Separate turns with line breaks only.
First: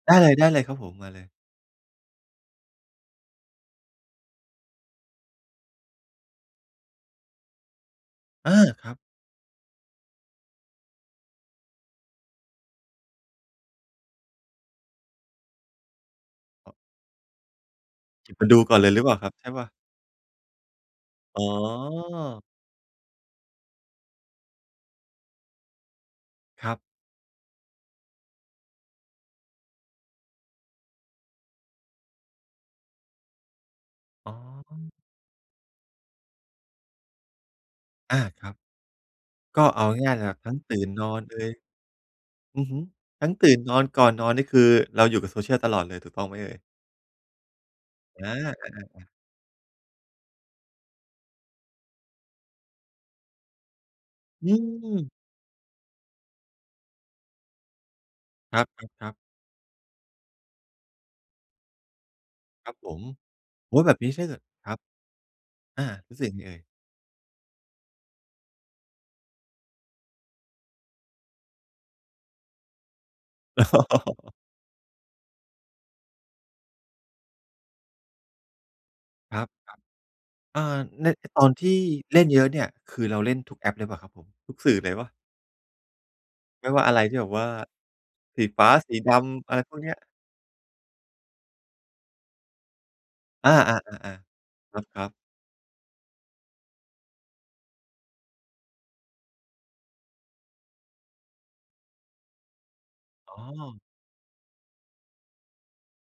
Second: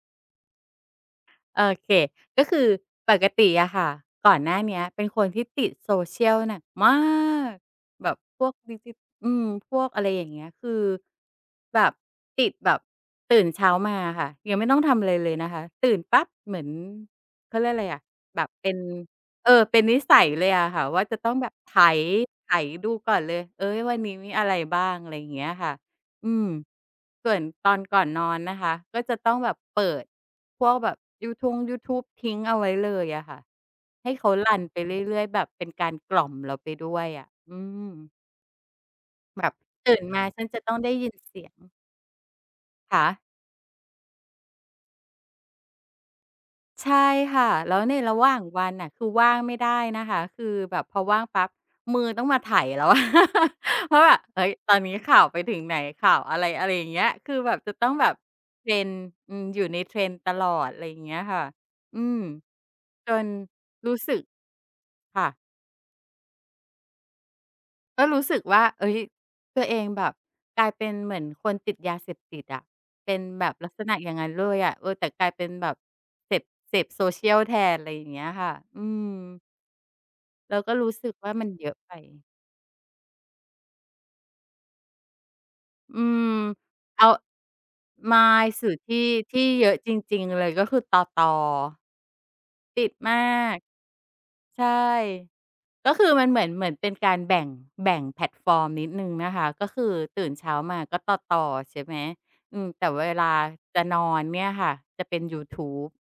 เออ ได้เลยครับผม มาเลย
โอเค ก็คือปกติอะค่ะ ก่อนหน้าเนี้ยเป็นคนที่ติด Social หนักมาก แบบพ
เ
ว
ออ
ก
ครับ
[unintelligible] อืม พวก อะไรอย่างเงี้ย คือ แบบติดแบบ ตื่นเช้ามาอะค่ะ ยังไม่ต้องทำอะไรเลยนะคะ ตื่นปั๊บเหมือน
ครับ
เขาเรียกอะไรอะ
เก็บ
แบ
มา
บ
ดู
เป็
ก่อ
น
นเลยหรือเปล่าครับ ใช
เอ
่เป
อ
ล่า?
เป็นนิสัยเลยอะค่ะว่า จะต้อง
อ๋
แบบไถ
อ
ไถดูก่อนเลย เออ วันนี้มีอะไรบ้าง อะไรอย่างเงี้ยค่ะ อืม
ครับ
ส่วนตอนก่อนนอนนะคะ ก็จะต้องแบบเปิดพวกแบบยูทงยูทูบ ทิ้งเอาไว้เลยอะค่ะ ให้เข
อ
า
๋อ
รันไปเรื่อย ๆ แบบเป็นการกล่อมเราไปด้วยอะ อืม
อา ครับ
แบบ
ก็เอา
ตื่น
ง่าย ๆ
ม
เล
า
ยครั
ฉ
บ
ัน
ทั้
จ
ง
ะต้
ต
อง
ื่
ได
น
้
น
ยิ
อ
น
น
เ
เอ
สี
ย
ยง
อือฮึ
คะ?
ทั้งตื่นนอน ก่อนนอนนี่ คือเราอยู่กับ Social ตลอดเลย ถูกต้องไหมเอ่ย?
ใช่ค่ะ แล้วในระ
อ
หว่างวันน่ะ คื
า ๆ ๆ
อว่างไม่ได้นะคะ คือแบบพอว่างปั๊บ มือต้องมาไถ่แล้วอะ ว่าแบบ เฮ้
อื
ย ตอนนี้ข
ม
่าวไปถึงไหน ข่าวอะไร อะไรอย่างเงี้ย คือแบบจะต้องแบบ
ครั
trend
บ ๆ ๆ
อืม อยู่ใน trend ตลอด ไรอย่างเงี้ยค่ะ อืม
ครับผม
จน
โอ๊ย
ร
แบ
ู้
บน
ส
ี้
ึ
ใช
ก
่เหรอ? ครับ
ค่ะ
อา รู้สึกไงเอ่ย?
ก็รู้สึกว่า เฮ้ย ตัวเองแบบกลายเป็นเหมือนคนติดยาเสพติดอะ เป็นแบบ
อ
ลักษณะอย่างงั้
๋
น
อ
เลยอะ เออ แต่กลายเป็นแบบเสพ เสพ Social แทน ไรอย่างเงี้ยค่ะ อื
ค
ม
รับ
เร
ๆ อ
า
่
ก็
า
รู้
ใ
ส
น
ึกว่า
ต
ม
อ
ั
น
น
ท
เยอ
ี
ะ
่
ไป
เล่นเยอะเนี่ย คือเราเล่นทุกแอปหรือเปล่าครับผม ทุกสื่อเลยเปล่า?
อืม
ไม่ว่าอะ
เ
ไ
อ
ร
า
ที่แบบว่า
ไม่
สีฟ
สื
้า
่อท
สี
ี่
ด
ที่
ำ อะไร
เยอ
พ
ะ
วกเน
จ
ี้ย
ริง ๆ เลย ก็คือ ต.ต. ติดมา
อา
ก
ๆ
ใ
ๆ
ช่
ๆ ครับ ๆ
ก็คือมันเหมือน เหมือนเป็นการแบ่ง แบ่งแพลตฟอร์มนิดหนึ่งนะคะ ก็คือตื่นเช้ามาก็ ต.ต. ใช่ไหม อืม แต่เวลา
อ๋อ
จะนอนเนี่ยค่ะ จะเป็นยูทูบ